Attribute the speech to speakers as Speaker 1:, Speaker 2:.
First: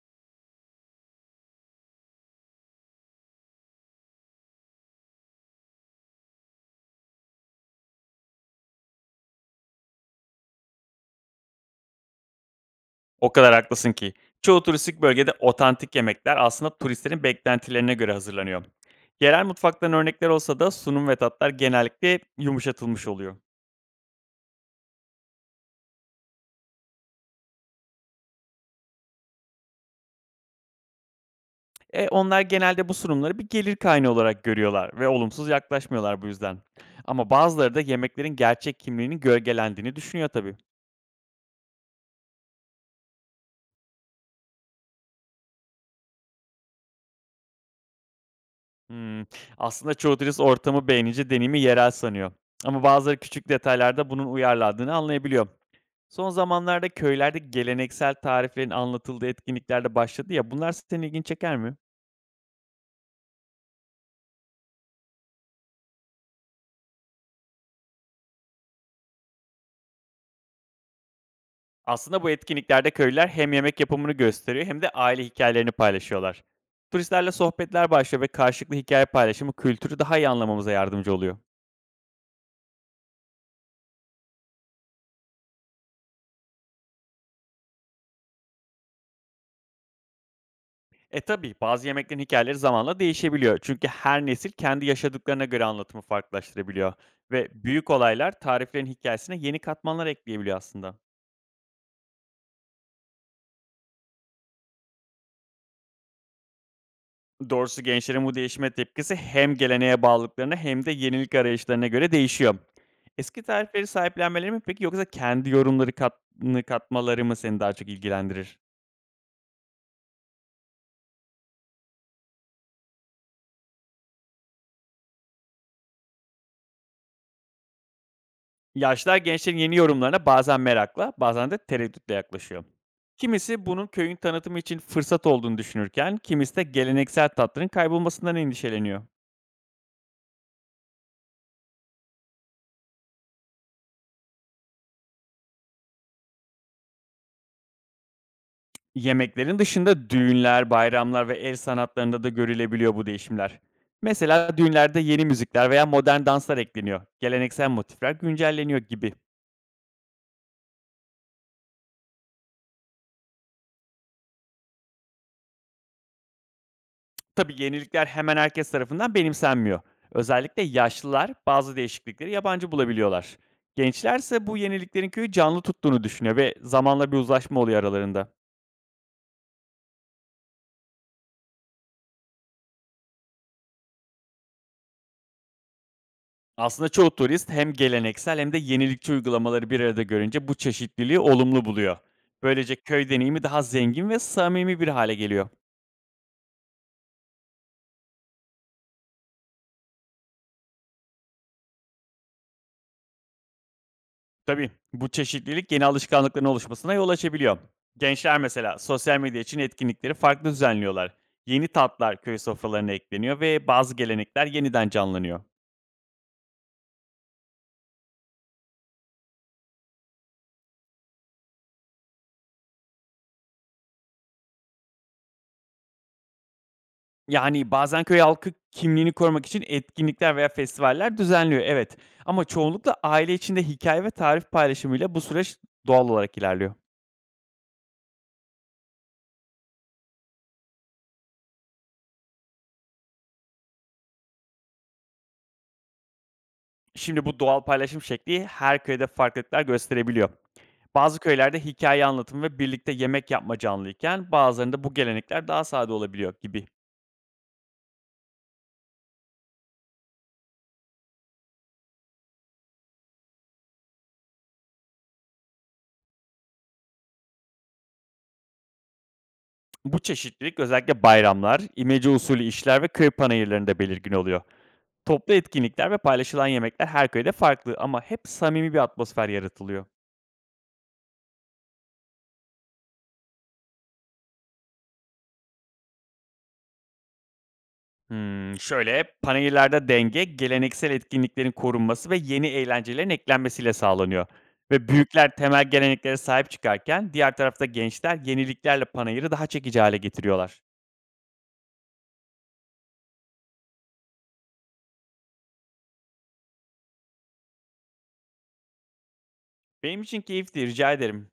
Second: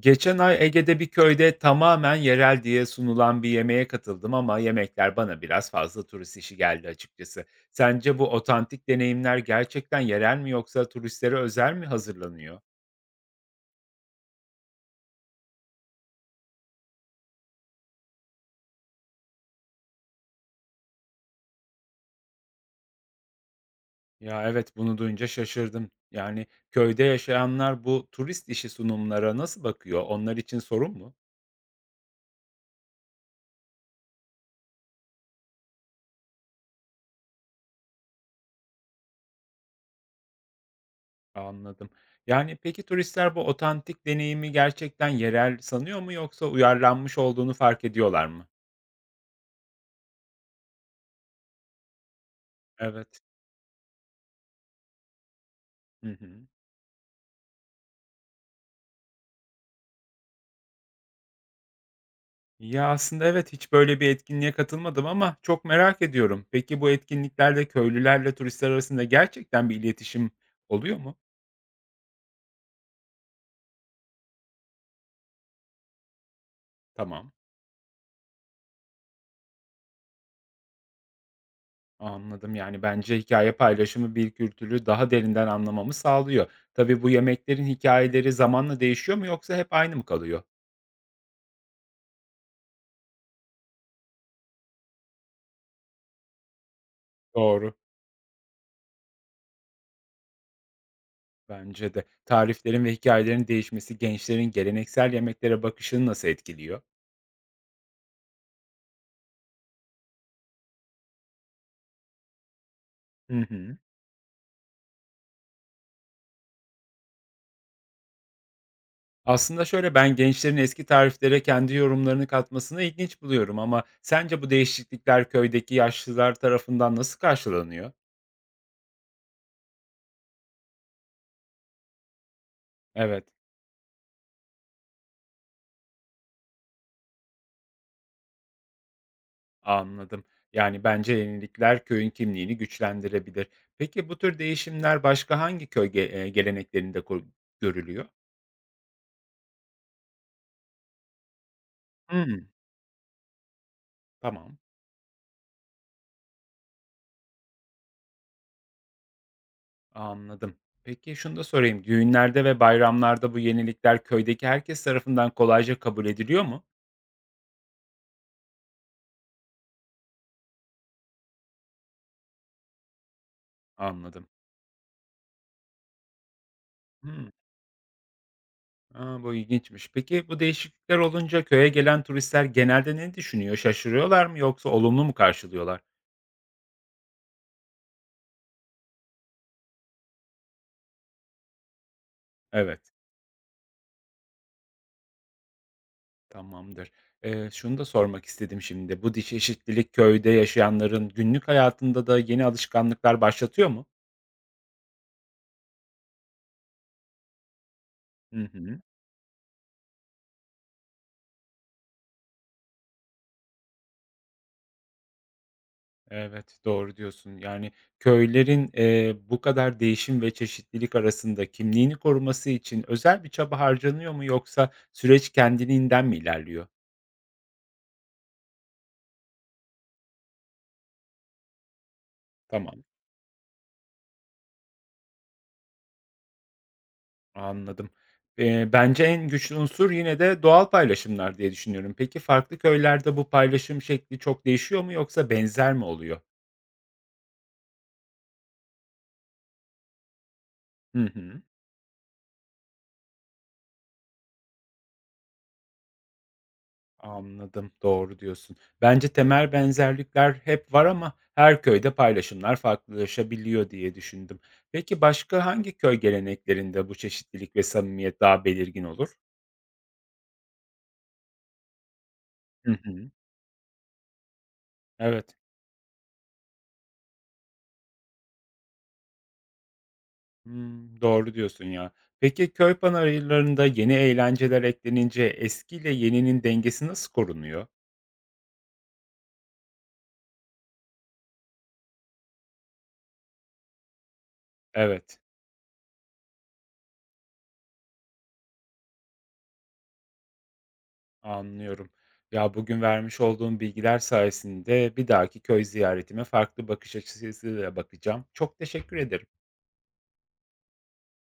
Speaker 1: Geçen ay Ege'de bir köyde tamamen yerel diye sunulan bir yemeğe katıldım ama yemekler bana biraz fazla turist işi geldi açıkçası. Sence bu otantik deneyimler gerçekten yerel mi yoksa turistlere özel mi hazırlanıyor?
Speaker 2: O kadar haklısın ki. Çoğu turistik bölgede otantik yemekler aslında turistlerin beklentilerine göre hazırlanıyor. Yerel mutfaktan örnekler olsa da sunum ve tatlar genellikle yumuşatılmış oluyor.
Speaker 1: Ya evet, bunu duyunca şaşırdım. Yani köyde yaşayanlar bu turist işi sunumlara nasıl bakıyor? Onlar için sorun mu?
Speaker 2: E onlar genelde bu sunumları bir gelir kaynağı olarak görüyorlar ve olumsuz yaklaşmıyorlar bu yüzden. Ama bazıları da yemeklerin gerçek kimliğinin gölgelendiğini düşünüyor tabii.
Speaker 1: Anladım. Yani peki turistler bu otantik deneyimi gerçekten yerel sanıyor mu yoksa uyarlanmış olduğunu fark ediyorlar mı?
Speaker 2: Hmm, Aslında çoğu turist ortamı beğenince deneyimi yerel sanıyor. Ama bazıları
Speaker 1: Evet.
Speaker 2: küçük detaylarda bunun uyarladığını anlayabiliyor.
Speaker 1: Hı
Speaker 2: Son
Speaker 1: hı.
Speaker 2: zamanlarda köylerde geleneksel tariflerin anlatıldığı etkinliklerde başladı ya. Bunlar senin ilgini çeker mi?
Speaker 1: Ya, aslında evet, hiç böyle bir etkinliğe katılmadım ama çok merak ediyorum. Peki bu etkinliklerde köylülerle turistler arasında gerçekten bir iletişim oluyor mu?
Speaker 2: Aslında bu etkinliklerde köylüler hem yemek yapımını gösteriyor hem de aile hikayelerini paylaşıyorlar. Turistlerle
Speaker 1: Tamam,
Speaker 2: sohbetler başlıyor ve karşılıklı hikaye paylaşımı kültürü daha iyi anlamamıza yardımcı oluyor.
Speaker 1: anladım. Yani bence hikaye paylaşımı bir kültürü daha derinden anlamamı sağlıyor. Tabii bu yemeklerin hikayeleri zamanla değişiyor mu yoksa hep aynı mı kalıyor?
Speaker 2: E tabi bazı yemeklerin hikayeleri zamanla değişebiliyor. Çünkü her nesil kendi yaşadıklarına göre anlatımı farklılaştırabiliyor. Ve
Speaker 1: Doğru,
Speaker 2: büyük olaylar tariflerin hikayesine yeni katmanlar ekleyebiliyor aslında.
Speaker 1: bence de. Tariflerin ve hikayelerin değişmesi gençlerin geleneksel yemeklere bakışını nasıl etkiliyor?
Speaker 2: Doğrusu gençlerin bu değişime tepkisi hem geleneğe bağlılıklarına hem de yenilik arayışlarına göre değişiyor.
Speaker 1: Hı
Speaker 2: Eski
Speaker 1: hı.
Speaker 2: tarifleri sahiplenmeleri mi peki yoksa kendi yorumları katını katmaları mı seni daha çok ilgilendirir?
Speaker 1: Aslında şöyle, ben gençlerin eski tariflere kendi yorumlarını katmasını ilginç buluyorum ama sence bu değişiklikler köydeki yaşlılar tarafından nasıl karşılanıyor?
Speaker 2: Yaşlar gençlerin yeni yorumlarına bazen merakla, bazen de tereddütle yaklaşıyor.
Speaker 1: Evet.
Speaker 2: Kimisi bunun köyün tanıtımı için fırsat olduğunu düşünürken, kimisi de geleneksel tatların kaybolmasından endişeleniyor.
Speaker 1: Anladım. Yani bence yenilikler köyün kimliğini güçlendirebilir. Peki bu tür değişimler başka hangi geleneklerinde görülüyor?
Speaker 2: Yemeklerin dışında düğünler, bayramlar ve el sanatlarında da
Speaker 1: Hımm,
Speaker 2: görülebiliyor bu değişimler. Mesela
Speaker 1: tamam,
Speaker 2: düğünlerde yeni müzikler veya modern danslar ekleniyor. Geleneksel motifler güncelleniyor gibi.
Speaker 1: anladım. Peki şunu da sorayım, düğünlerde ve bayramlarda bu yenilikler köydeki herkes tarafından kolayca kabul ediliyor mu?
Speaker 2: Tabii yenilikler hemen herkes tarafından benimsenmiyor. Özellikle yaşlılar bazı değişiklikleri yabancı bulabiliyorlar.
Speaker 1: Anladım.
Speaker 2: Gençlerse bu yeniliklerin köyü canlı tuttuğunu düşünüyor ve zamanla bir
Speaker 1: Hımm.
Speaker 2: uzlaşma oluyor aralarında.
Speaker 1: A, bu ilginçmiş. Peki bu değişiklikler olunca köye gelen turistler genelde ne düşünüyor? Şaşırıyorlar mı yoksa olumlu mu karşılıyorlar?
Speaker 2: Aslında çoğu turist hem geleneksel hem de yenilikçi uygulamaları bir arada görünce bu çeşitliliği olumlu buluyor. Böylece
Speaker 1: Evet,
Speaker 2: köy deneyimi daha zengin ve samimi bir hale geliyor.
Speaker 1: tamamdır. Şunu da sormak istedim şimdi. Bu diş eşitlilik köyde yaşayanların günlük hayatında da yeni alışkanlıklar başlatıyor mu?
Speaker 2: Tabii bu çeşitlilik yeni alışkanlıkların oluşmasına yol açabiliyor. Gençler
Speaker 1: Hı
Speaker 2: mesela
Speaker 1: hı.
Speaker 2: sosyal medya için etkinlikleri farklı düzenliyorlar. Yeni tatlar köy sofralarına ekleniyor ve bazı gelenekler yeniden canlanıyor.
Speaker 1: Evet, doğru diyorsun. Yani köylerin, bu kadar değişim ve çeşitlilik arasında kimliğini koruması için özel bir çaba harcanıyor mu yoksa süreç kendiliğinden mi ilerliyor?
Speaker 2: Yani, bazen köy halkı kimliğini korumak için etkinlikler veya festivaller düzenliyor, evet. Ama
Speaker 1: Tamam.
Speaker 2: çoğunlukla aile içinde hikaye ve tarif paylaşımıyla bu süreç doğal olarak ilerliyor.
Speaker 1: Anladım. Bence en güçlü unsur yine de doğal paylaşımlar diye düşünüyorum. Peki farklı köylerde bu paylaşım şekli çok değişiyor mu yoksa benzer mi oluyor?
Speaker 2: Şimdi bu doğal paylaşım şekli her köyde farklılıklar gösterebiliyor.
Speaker 1: Hı
Speaker 2: Bazı
Speaker 1: hı.
Speaker 2: köylerde hikaye anlatımı ve birlikte yemek yapma canlıyken bazılarında bu gelenekler daha sade olabiliyor gibi.
Speaker 1: Anladım. Doğru diyorsun. Bence temel benzerlikler hep var ama her köyde paylaşımlar farklılaşabiliyor diye düşündüm. Peki başka hangi köy geleneklerinde bu çeşitlilik ve samimiyet daha belirgin olur?
Speaker 2: Bu çeşitlilik özellikle bayramlar, imece usulü
Speaker 1: Hı
Speaker 2: işler ve köy
Speaker 1: hı.
Speaker 2: panayırlarında belirgin oluyor. Toplu
Speaker 1: Evet.
Speaker 2: etkinlikler ve paylaşılan yemekler her köyde farklı ama hep samimi bir atmosfer yaratılıyor.
Speaker 1: Hımm, doğru diyorsun ya. Peki, köy panayırlarında yeni eğlenceler eklenince eskiyle yeninin dengesi nasıl korunuyor?
Speaker 2: Panayırlarda denge, geleneksel etkinliklerin korunması ve yeni eğlencelerin eklenmesiyle sağlanıyor ve
Speaker 1: Evet,
Speaker 2: büyükler temel geleneklere sahip çıkarken diğer tarafta gençler yeniliklerle panayırı daha çekici hale getiriyorlar.
Speaker 1: anlıyorum. Ya, bugün vermiş olduğum bilgiler sayesinde bir dahaki köy ziyaretime farklı bakış açısıyla bakacağım. Çok teşekkür ederim.
Speaker 2: Benim için keyifli, rica ederim.